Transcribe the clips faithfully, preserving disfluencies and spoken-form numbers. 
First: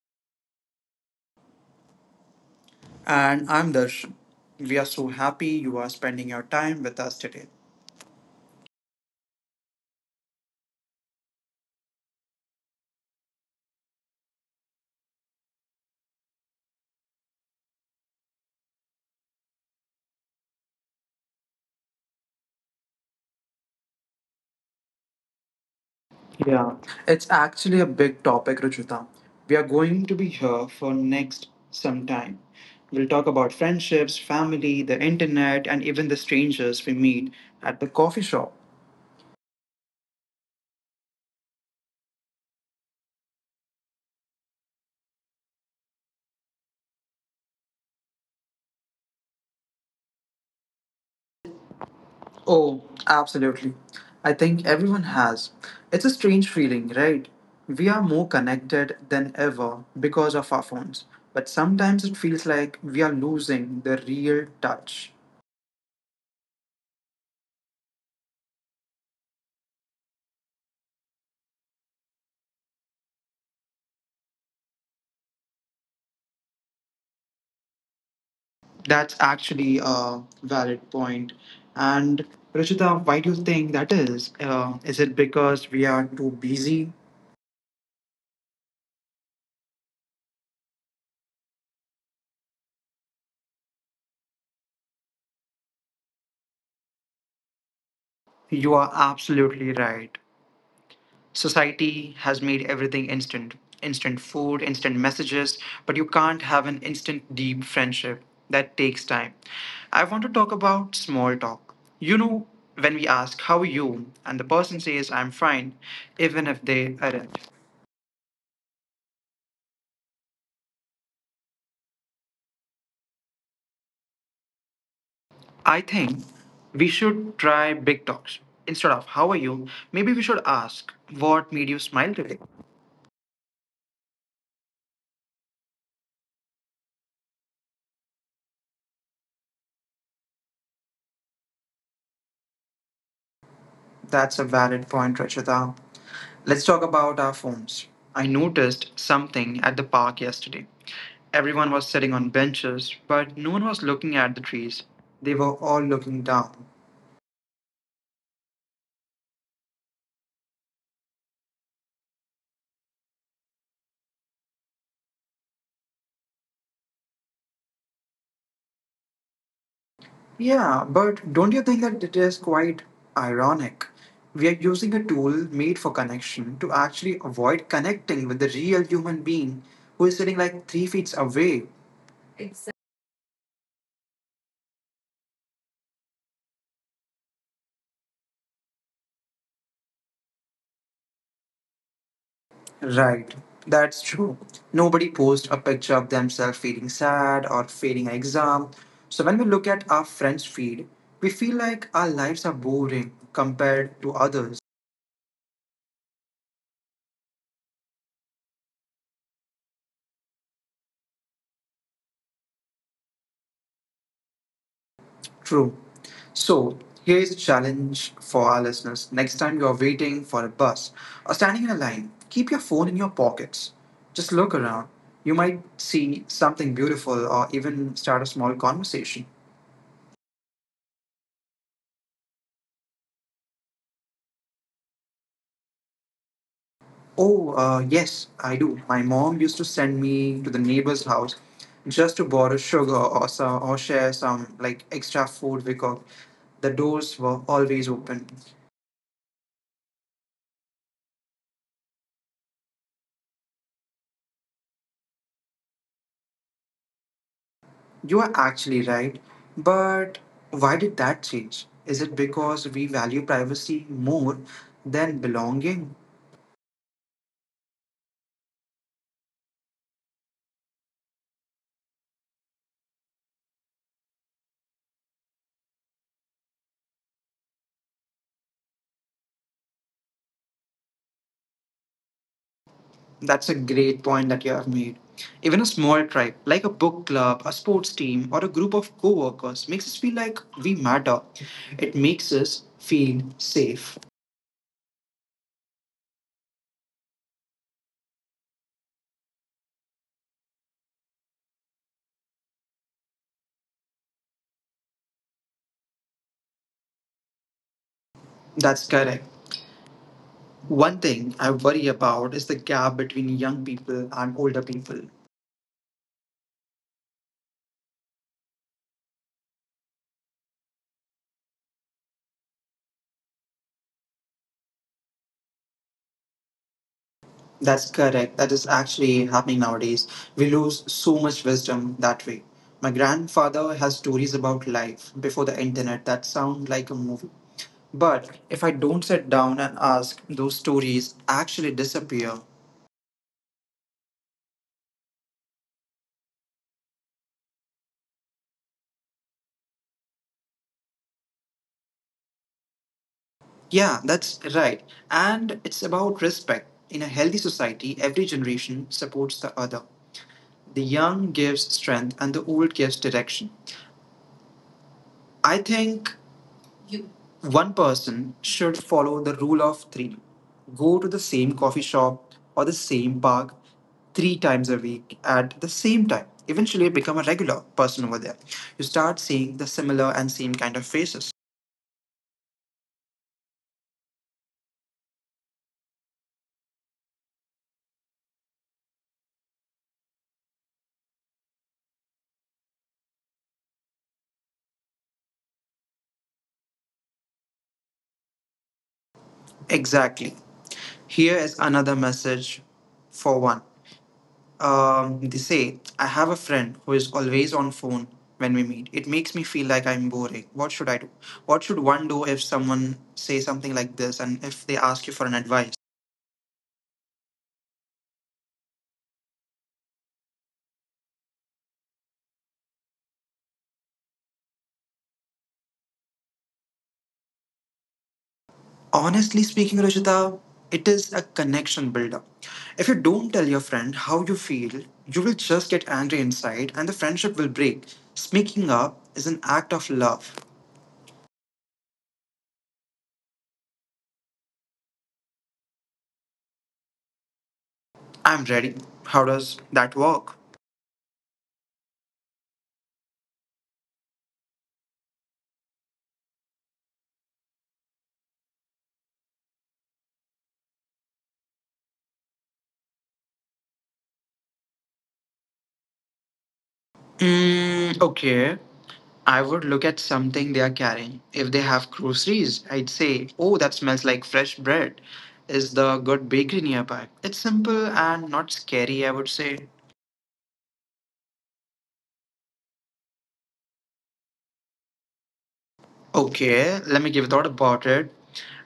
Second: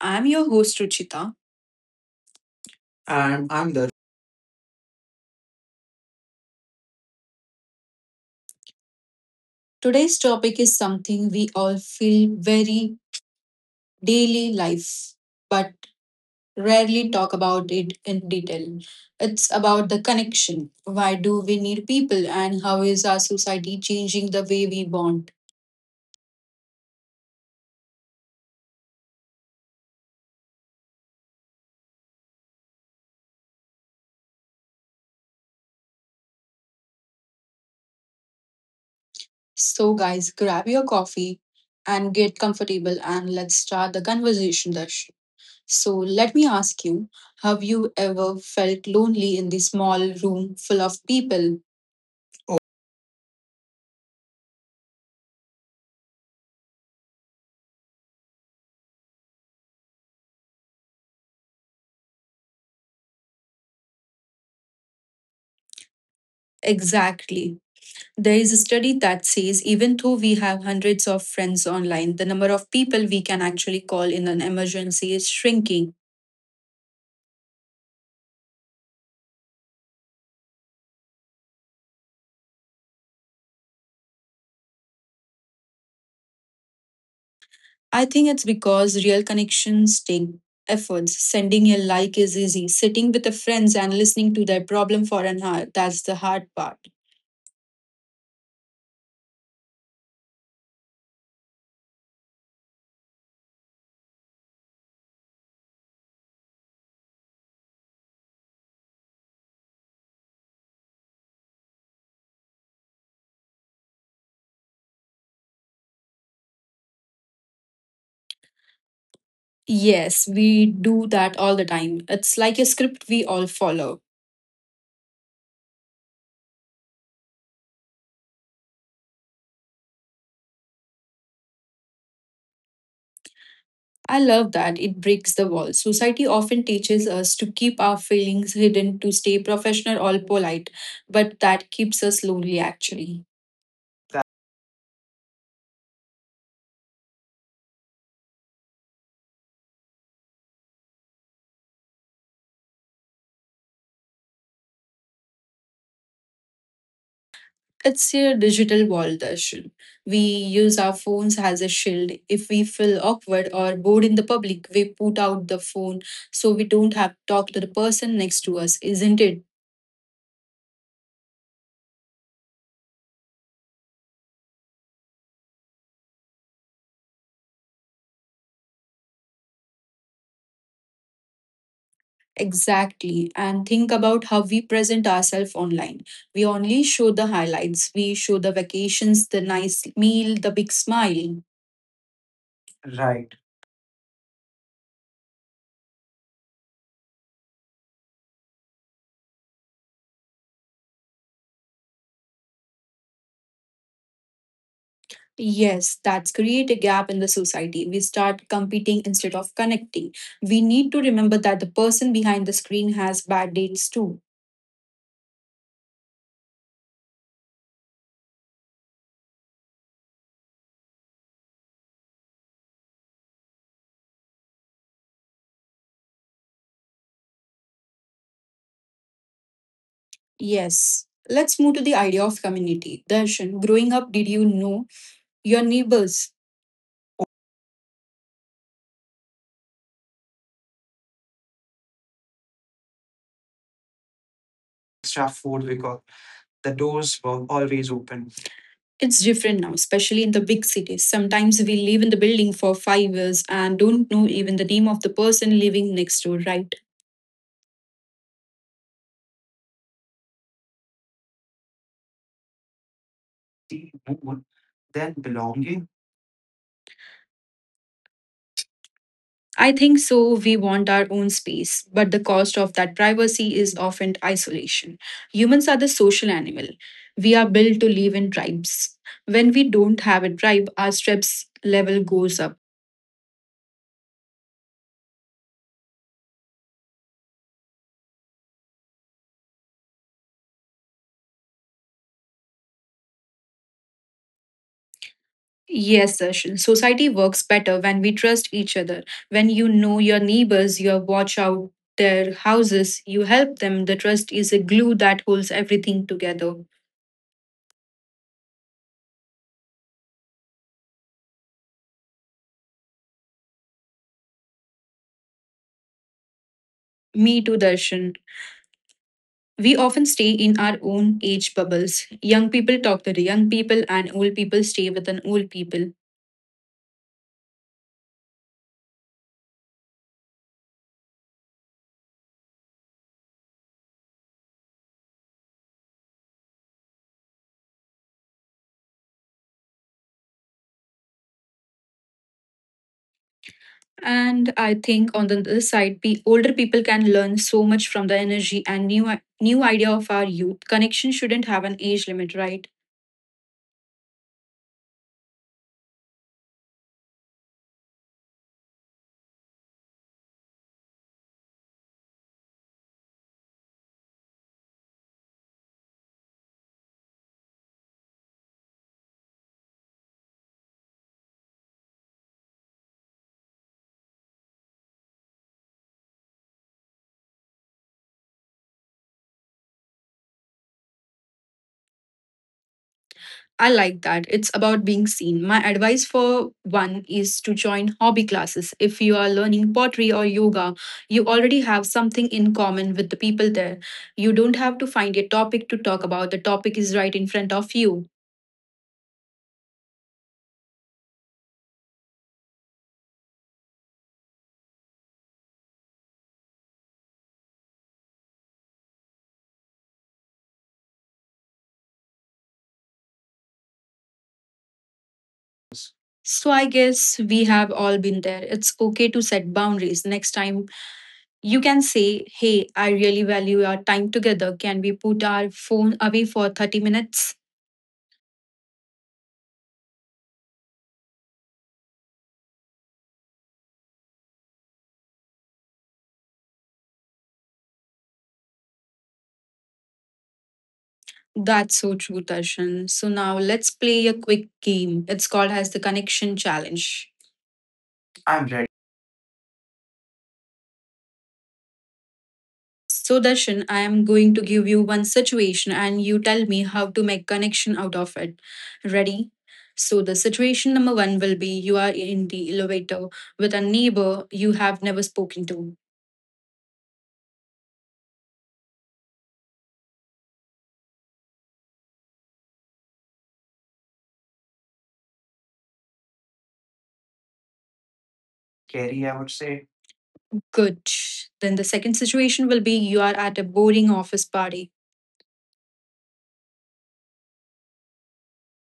I'm your host, Ruchita. And And I'm I'm Dar. Darsh. We are so happy you are spending your time with us today. Today's topic is something we all feel very daily life, but rarely talk about it in detail. It's about the connection. Why do we need people, and how is our society changing the way we bond? Yeah, it's actually a big topic, Ruchuta. We are going to be here for next some time. We'll talk about friendships, family, the internet, and even the strangers we meet at the coffee shop. So, guys, grab your coffee and get comfortable, and let's start the conversation, Darsh. So let me ask you, have you ever felt lonely in the small room full of people? Oh, absolutely. I think everyone has. It's a strange feeling, right? We are more connected than ever because of our phones, but sometimes it feels like we are losing the real touch. Exactly. There is a study that says even though we have hundreds of friends online, the number of people we can actually call in an emergency is shrinking. That's actually a valid point. And Ruchita, why do you think that is? Uh, is it because we are too busy? I think it's because real connections take efforts. Sending a like is easy. Sitting with the friends and listening to their problem for an hour, that's the hard part. You are absolutely right. Society has made everything instant, instant food, instant messages, but you can't have an instant deep friendship. That takes time. I want to talk about small talk. You know, when we ask, "How are you?" and the person says, "I'm fine," even if they aren't. Yes, we do that all the time. It's like a script we all follow. I think we should try big talks. Instead of "how are you," maybe we should ask what made you smile today. I love that. It breaks the wall. Society often teaches us to keep our feelings hidden, to stay professional or polite, but that keeps us lonely actually. That's a valid point, Rachita. Let's talk about our phones. I noticed something at the park yesterday. Everyone was sitting on benches, but no one was looking at the trees. They were all looking down. It's a digital wall, Darshan. We use our phones as a shield. If we feel awkward or bored in the public, we put out the phone so we don't have to talk to the person next to us, isn't it? Yeah, but don't you think that it is quite ironic? We are using a tool made for connection to actually avoid connecting with the real human being who is sitting like three feet away. Exactly. And think about how we present ourselves online. We only show the highlights, we show the vacations, the nice meal, the big smile. Right, that's true. Nobody posts a picture of themselves feeling sad or failing an exam. So when we look at our friends' feed, we feel like our lives are boring compared to others. Yes, that's create a gap in the society. We start competing instead of connecting. We need to remember that the person behind the screen has bad dates too. True. So here is a challenge for our listeners. Next time you're waiting for a bus or standing in a line, keep your phone in your pockets. Just look around. You might see something beautiful or even start a small conversation. Yes. Let's move to the idea of community. Darshan, growing up, did you know your neighbors? Oh, uh, yes, I do. My mom used to send me to the neighbor's house just to borrow sugar or some, or share some like extra Extra food food we because got. the The doors doors were were always always open. open. It's different now, especially in the big cities. Sometimes we live in the building for five years and don't know even the name of the person living next door, right? You are actually right. But why did that change? Is it because we value privacy more Then than belonging? belonging? I think so. We want our own space, but the cost of that privacy is often isolation. Humans are the social animal. We are built to live in tribes. When we don't have a tribe, our stress level goes up. That's a great point that you have made. Even a small tribe, like a book club, a sports team, or a group of co workers, makes us feel like we matter. It makes us feel safe. Yes, Darshan. Society works better when we trust each other. When you know your neighbors, you watch out their houses, you help them. The trust is a glue that holds everything together. That's correct. One thing I worry about is the gap between young people and older people. Me too, Darshan. We often stay in our own age bubbles. Young people talk to the young people, and old people stay with an old people. That's correct. That is actually happening nowadays. We lose so much wisdom that way. My grandfather has stories about life before the internet that sound like a movie. But if I don't sit down and ask, those stories actually disappear. And I think on the other side, we older people can learn so much from the energy and new new idea of our youth. Connection shouldn't have an age limit, right? Yeah, that's right. And it's about respect. In a healthy society, every generation supports the other. The young gives strength and the old gives direction. I think one person should follow the rule of three: go to the same coffee shop or the same park three times a week at the same time. Eventually, become a regular person over there. You start seeing the similar and same kind of faces. I like that. It's about being seen. My advice for one is to join hobby classes. If you are learning pottery or yoga, you already have something in common with the people there. You don't have to find a topic to talk about, the topic is right in front of you. Exactly. Here is another message for one. Um, they say, "I have a friend who is always on phone when we meet. It makes me feel like I'm boring. What should I do?" What should one do if someone say something like this and if they ask you for an advice? So I guess we have all been there. It's okay to set boundaries. Next time you can say, "Hey, I really value our time together. Can we put our phone away for thirty minutes?" Honestly speaking, Rajita, it is a connection builder. If you don't tell your friend how you feel, you will just get angry inside and the friendship will break. Speaking up is an act of love. That's so true, Darshan. So now let's play a quick game. It's called as the connection challenge. I'm I'm ready. ready. How does that work? So Darshan, I am going to give you one situation and you tell me how to make connection out of it. Ready? So the situation number one will be you are in the elevator with a neighbor you have never spoken to. Mm, okay. I would look at something they are carrying. If they have groceries, I'd say, "Oh, that smells like fresh bread. Is the good bakery nearby?" It's simple and not Scary, scary, I I would would say. say. Good. Then the second situation will be you are at a boring office party. Okay, let me give a thought about it.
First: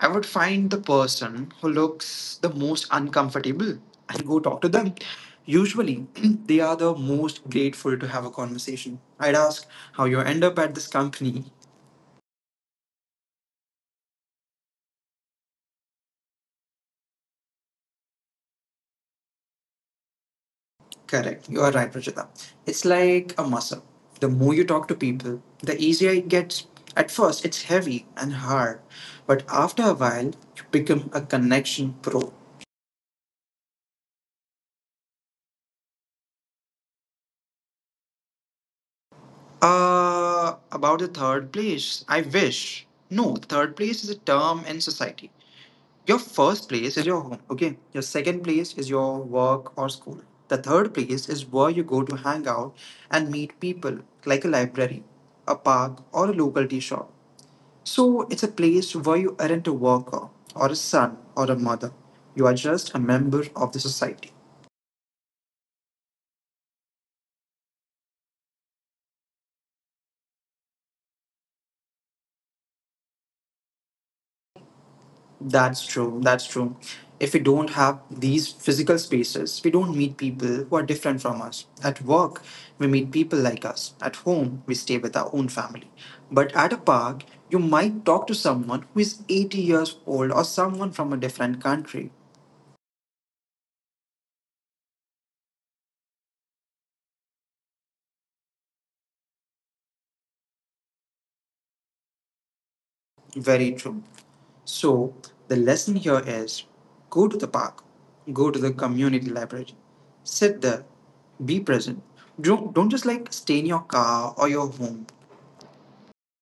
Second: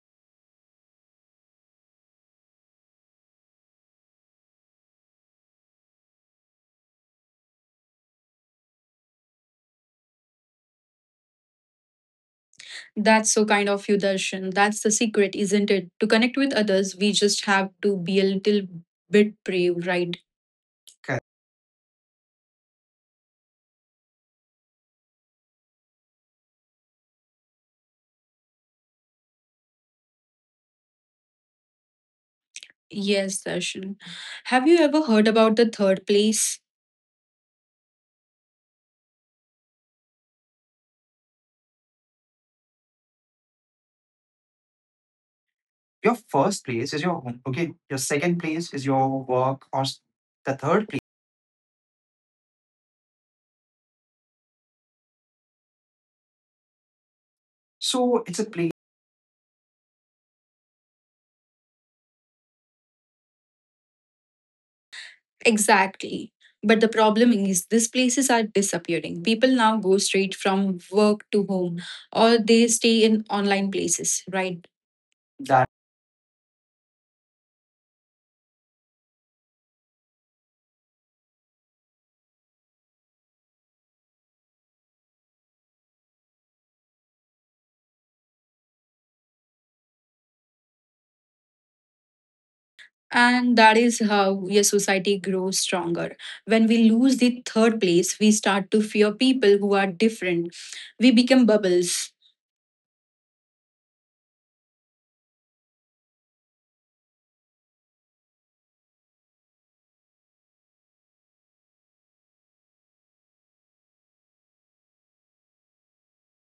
I would find the person who looks the most uncomfortable and go talk to them. Usually, they are the most grateful to have a conversation. I'd ask how you end up at this company. That's so kind of you, Darshan. That's the secret, isn't it? To connect with others, we just have to be a little bit brave, right? Correct. Correct, you are right, Rajita. It's like a muscle. The more you talk to people, the easier it gets. At first, it's heavy and hard, but after a while, you become a connection pro. Yes, Darshan. Have you ever heard about the third place? Uh, about the third place, I wish. No, third place is a term in society. Your Your first first place place is is your your home, home. Okay. okay? Your Your second second place place is is your your work, work or or s- school. the The third third place. place is where you go to hang out and meet people, like a library, a park, or a local tea shop. So So it's a it's a place. place where you aren't a worker, or a son, or a mother. You are just a member of the society. Exactly. But the problem is, these places are disappearing. People now go straight from work to home, or they stay in online places, right? That. That's true. That's true. If we don't have these physical spaces, we don't meet people who are different from us. At work, we meet people like us. At home, we stay with our own family. But at a park, you might talk to someone who is eighty years old or someone from a different country. And that is how your society grows stronger. When we lose the third place, we start to fear people who are different. We become bubbles. Very true. So, the lesson here is: go to the park, go to the community library, sit there, be present. Don't, don't just like stay in your car or your home.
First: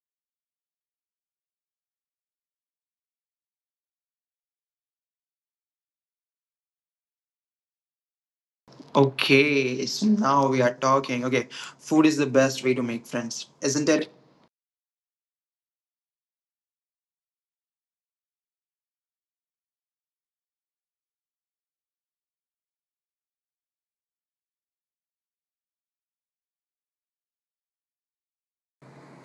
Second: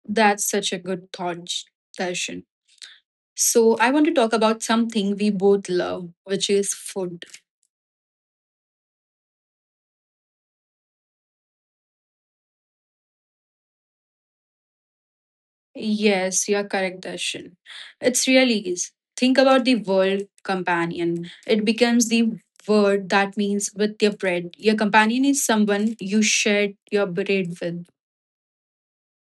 That's such a good thought, Darshan. So, I want to talk about something we both love, which is food. Okay, so now we are talking. Okay, food is the best way to make friends, isn't it? Yes, you are correct, Darshan. It's really is. Think about the word companion. It becomes the word that means with your bread. Your companion is someone you shared your bread with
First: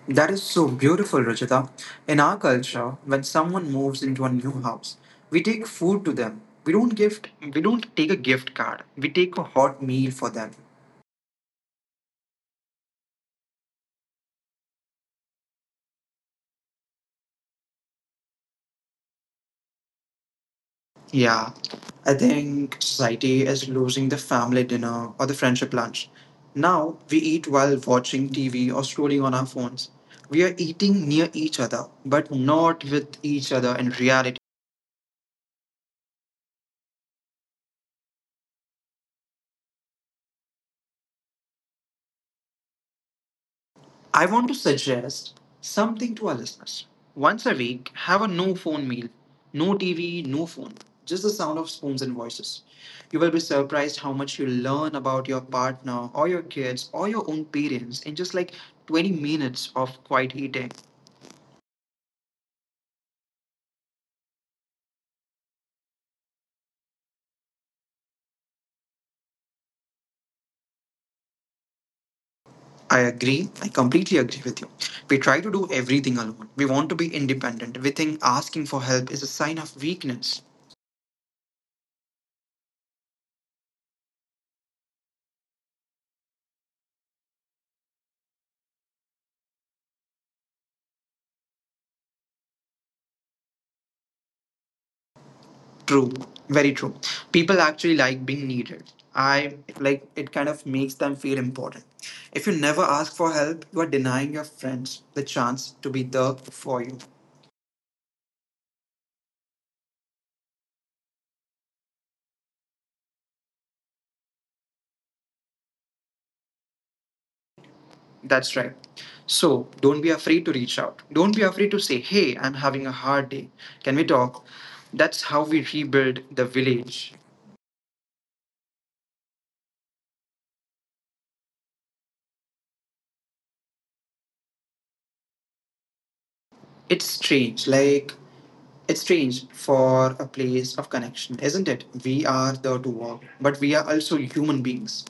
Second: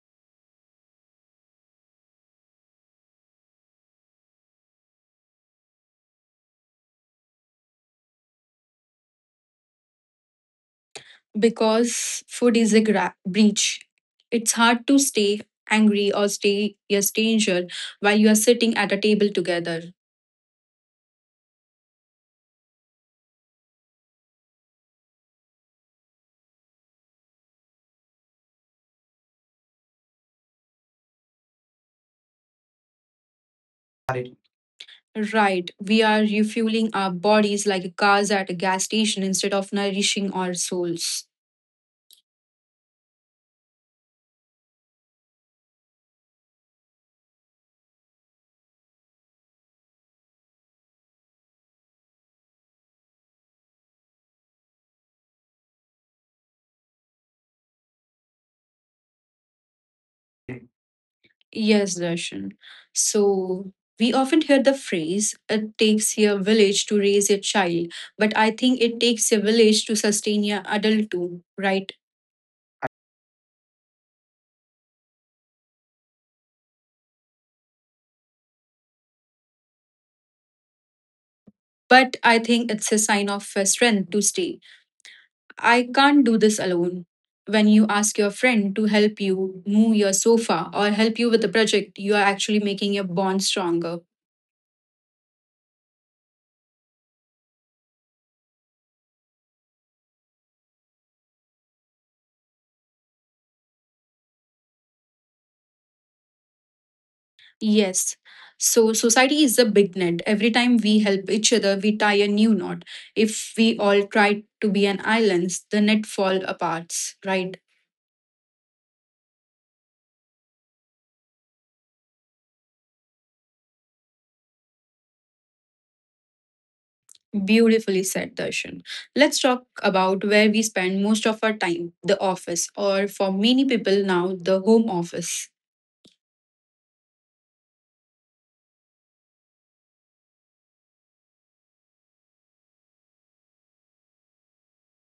That is so beautiful, Rajita. In our culture, when someone moves into a new house, we take food to them. We don't gift. We don't take a gift card. We take a hot meal for them. because food is a gra- breach. It's hard to stay angry or stay a stranger while you are sitting at a table together. Yeah, I think society is losing the family dinner or the friendship lunch. Now we eat while watching T V or scrolling on our phones. We are eating near each other, but not with each other in reality. Right, we are refueling our bodies like cars at a gas station instead of nourishing our souls. I want to suggest something to our listeners. Once a week, have a no phone meal. No T V, no phone. Just the sound of spoons and voices. You will be surprised how much you learn about your partner or your kids or your own parents in just like twenty minutes of quiet eating. Yes, Darshan. So we often hear the phrase, it takes a village to raise a child, but I think it takes a village to sustain a adult too, right? I agree. I completely agree with you. We try to do everything alone. We want to be independent. We think asking for help is a sign of weakness. But I think it's a sign of uh, strength to stay. I can't do this alone. When you ask your friend to help you move your sofa or help you with a project, you are actually making your bond stronger. True, very true. People actually like being needed. I like it kind of makes them feel important. If you never ask for help, you are denying your friends the chance to be there for you. Yes. So, society is a big net. Every time we help each other, we tie a new knot. If we all try to be an island, the net fall apart, right? That's right. So don't be afraid to reach out. Don't be afraid to say, "Hey, I'm having a hard day. Can we talk?" That's how we rebuild the village. Beautifully said, Darshan. Let's talk about where we spend most of our time, the office, or for many people now, the home office. It's strange, like it's strange for a place of connection, isn't it? We are there to work, but we are also human beings.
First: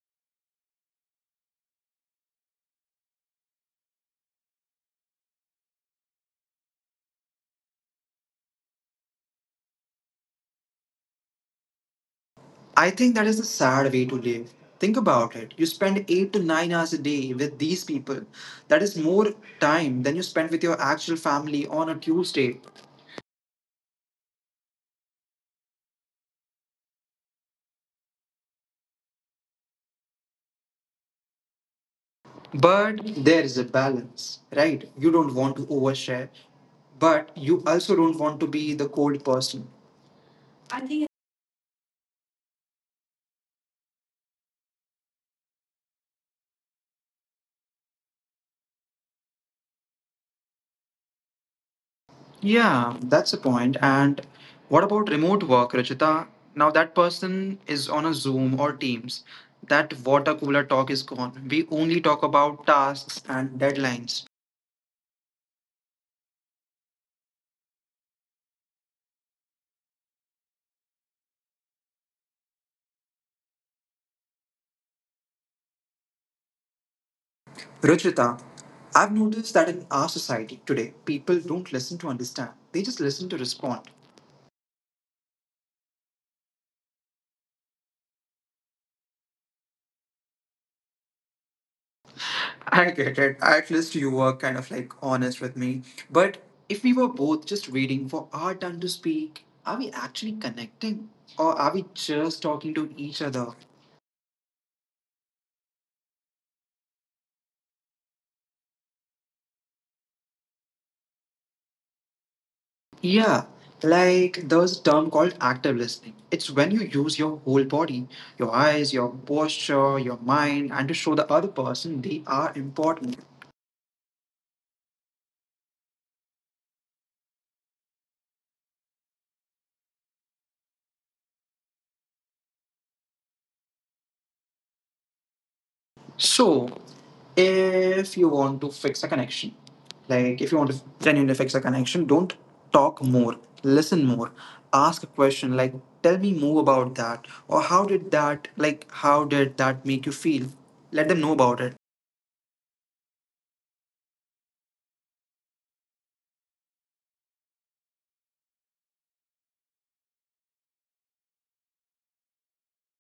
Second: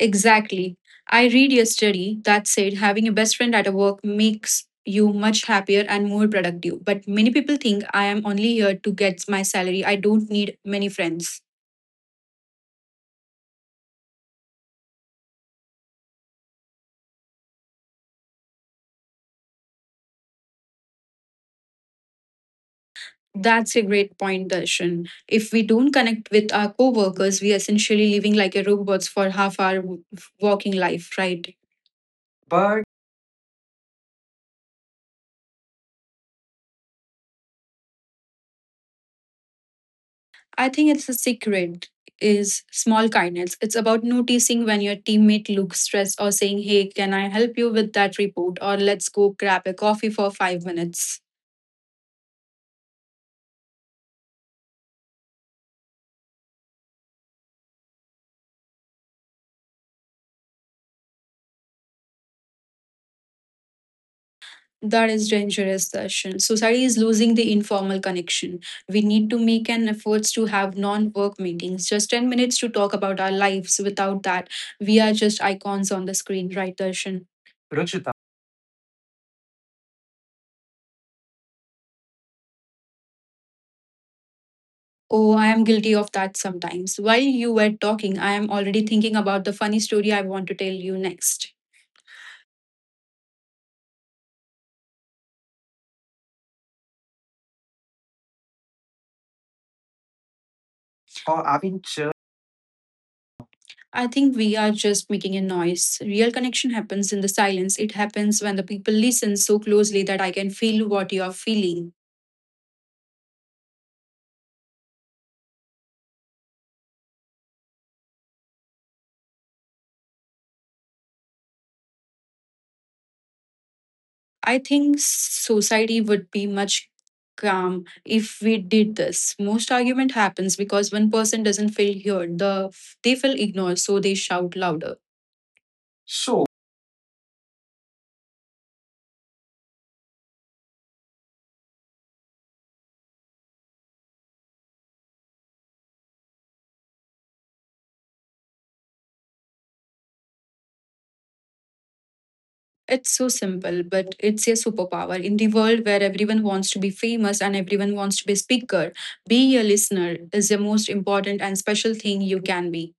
Exactly. I read a study that said having a best friend at a work makes you much happier and more productive. But many people think I am only here to get my salary. I don't need many friends. I think that is a sad way to live. Think about it. You spend eight to nine hours a day with these people. That is more time than you spend with your actual family on a Tuesday. That's a great point, Darshan. If we don't connect with our coworkers, we are essentially living like a robots for half our w- working life, right? But But there is a balance, right? You don't want to overshare, but you also don't want to be the cold person. I think it's the secret is small kindness. It's about noticing when your teammate looks stressed or saying, "Hey, can I help you with that report?" or "Let's go grab a coffee for five minutes." Yeah, that's a point. And what about remote work, Rachita? Now that person is on a Zoom or Teams. That water cooler talk is gone. We only talk about tasks and deadlines. That is dangerous session. Society is losing the informal connection. We need to make an efforts to have non-work meetings, just ten minutes to talk about our lives. Without that, we are just icons on the screen, right, Darshan? Ruchita, I've noticed that in our society today, people don't listen to understand, they just listen to respond. Oh, I am guilty of that sometimes. While you were talking, I am already thinking about the funny story I want to tell you next. I get it. At least you were kind of like honest with me. But if we were both just waiting for our turn to speak, are we actually connecting? Oh, Or are are we we sure? just talking to each other? I think we are just making a noise. Real connection happens in the silence. It happens when the people listen so closely that I can feel what you are feeling. Yeah, like there's a term called active listening. It's when you use your whole body, your eyes, your posture, your mind, and to show the other person they are important. I think society would be much calm if we did this. Most argument happens because one person doesn't feel heard. The they feel ignored, so they shout louder. So So, if you want to fix a connection, like if you want to genuinely fix a connection, don't talk more, listen more, ask a question like, "Tell me more about that," or "How did that," like, "how did that make you feel?" Let them know about it. it's so simple, but it's a superpower. In the world where everyone wants to be famous and everyone wants to be a speaker, be a listener is the most important and special thing you can be.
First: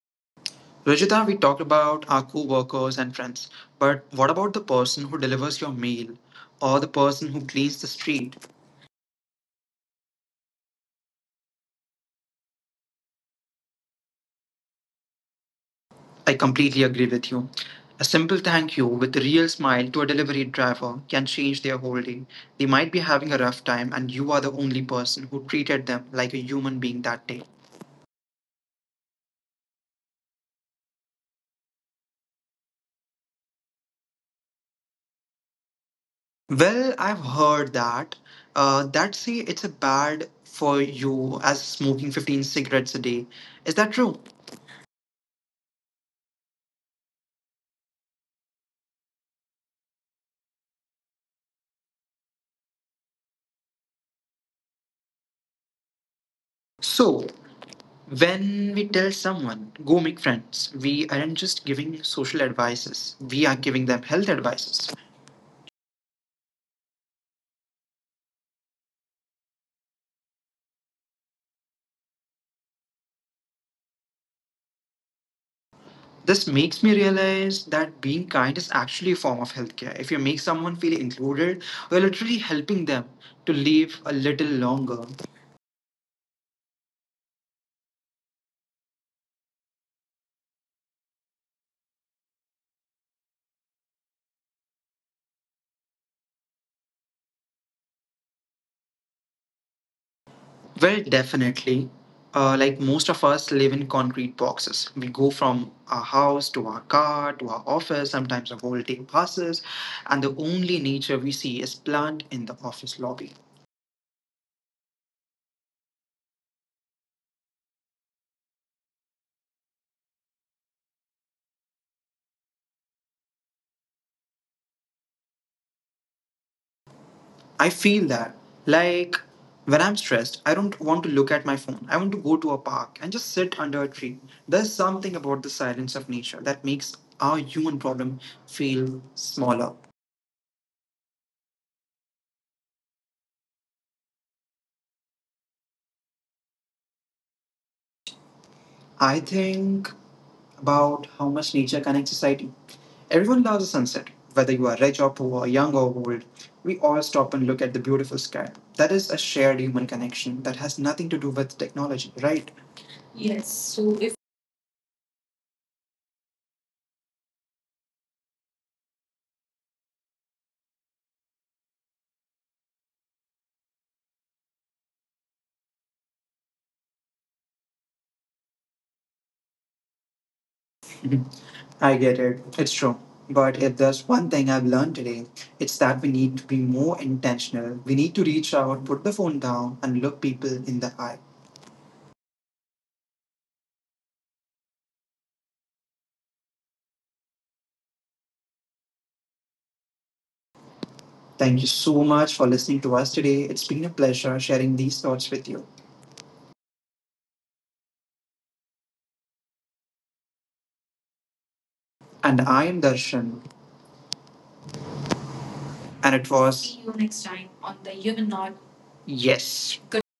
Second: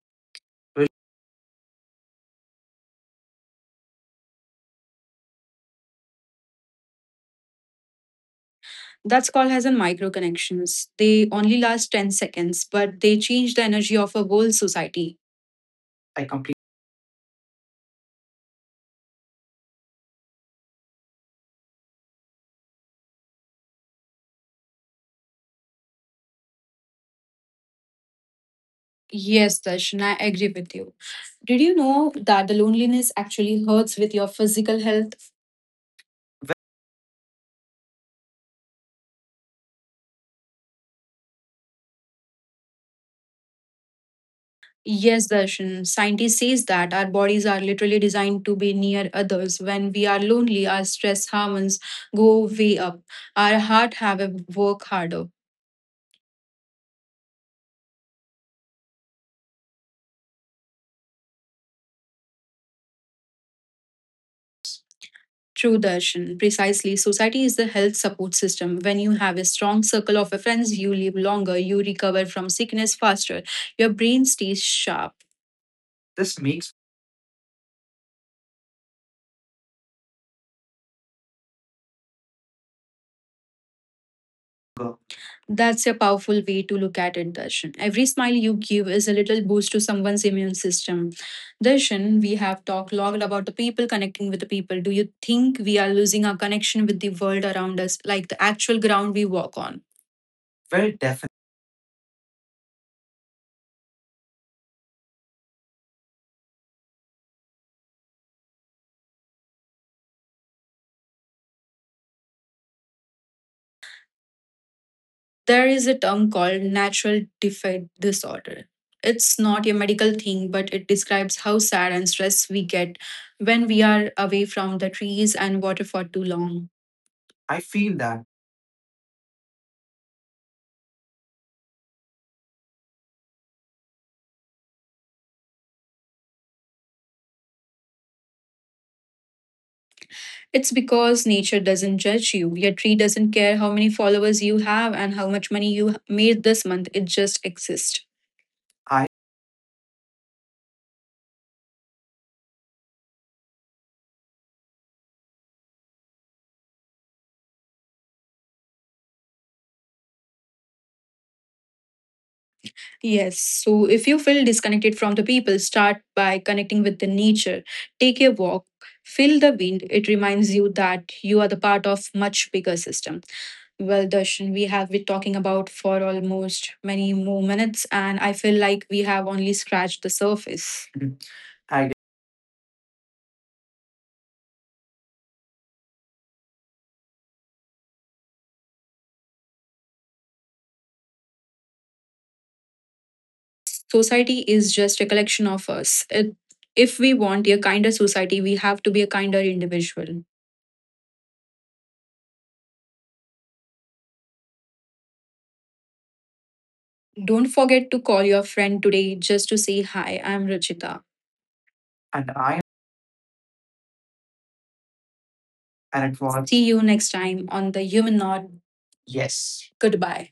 Rajita, we talked about our co workers and friends, but what about the person who delivers your mail or the person who cleans the street? That's called as a micro connections. They only last ten seconds, but they change the energy of a whole society. I I completely. completely agree with you. A simple thank you with a real smile to a delivery driver can change their whole day. They might be having a rough time, and you are the only person who treated them like a human being that day. Yes, Darshan, I agree with you. Did you know that the loneliness actually hurts with your physical health? Well, I've heard that. Uh, that say it's a bad for you as smoking fifteen cigarettes a day. Is that true? Yes, Darshan. Scientists says that our bodies are literally designed to be near others. When we are lonely, our stress hormones go way up. Our heart have a work harder. So, when we tell someone, go make friends, we aren't just giving social advices, we are giving them health advices. True, Darshan. Precisely. Society is the health support system. When you have a strong circle of friends, you live longer, you recover from sickness faster, your brain stays sharp. This This makes makes me realize that being kind is actually a form of healthcare. If you make someone feel included, you're literally helping them to live a little longer. that's a powerful way to look at it, Darshan. Every smile you give is a little boost to someone's immune system. Darshan, we have talked a lot about the people connecting with the people. Do you think we are losing our connection with the world around us, like the actual ground we walk on? Well, Well, definitely. definitely. Uh, like most of us live in concrete boxes. We go from our house to our car to our office. Sometimes a whole day passes, and the only nature we see is plant in the office lobby. There is a term called natural defect disorder. It's not a medical thing, but it describes how sad and stressed we get when we are away from the trees and water for too long. I I feel feel that that. Like when I'm stressed, I don't want to look at my phone. I want to go to a park and just sit under a tree. There's something about the silence of nature that makes our human problem feel smaller. it's because nature doesn't judge you. Your tree doesn't care how many followers you have and how much money you made this month. It just exists. I I think about how much nature connects society. Everyone loves a sunset, whether you are rich or poor, young or old. We all stop and look at the beautiful sky. That is a shared human connection that has nothing to do with technology, right? yes. So if you feel disconnected from the people, start by connecting with the nature. Take a walk, feel the wind. It reminds you that you are the part of much bigger system. Well, Darshan, we have been talking about for almost many more minutes, and I feel like we have only scratched the surface. Mhm. Mhm. I I get it. It's true. But if there's one thing I've learned today, it's that we need to be more intentional. We need to reach out, put the phone down, and look people in the eye. society is just a collection of us. It, if we want a kinder society, we have to be a kinder individual. Thank you so much for listening to us today. It's been a pleasure sharing these thoughts with you. Don't forget to call your friend today just to say hi. I'm Ruchita. And And I I am Darshan. and it And it was. See was. you See you next next time time on the on the Human Nod. Humanoid. Yes. Yes. Goodbye.